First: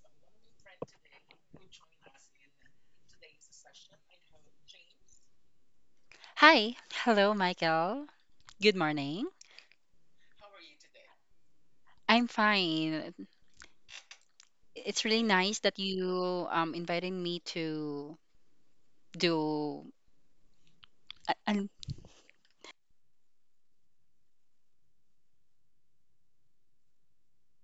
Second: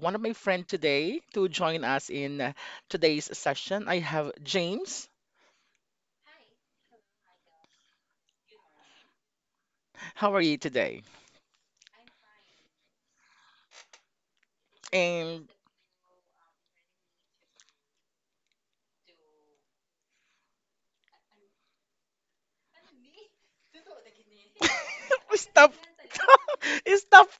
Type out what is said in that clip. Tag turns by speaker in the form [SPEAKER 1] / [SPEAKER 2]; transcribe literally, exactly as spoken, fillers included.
[SPEAKER 1] one of my friend today to join us in uh, today's session. I have James.
[SPEAKER 2] Hi. Hello, Michael. Good morning.
[SPEAKER 1] How are you today?
[SPEAKER 2] I'm fine. It's really nice
[SPEAKER 1] And
[SPEAKER 2] that you um invited me to do a, a
[SPEAKER 1] Stop. Stop.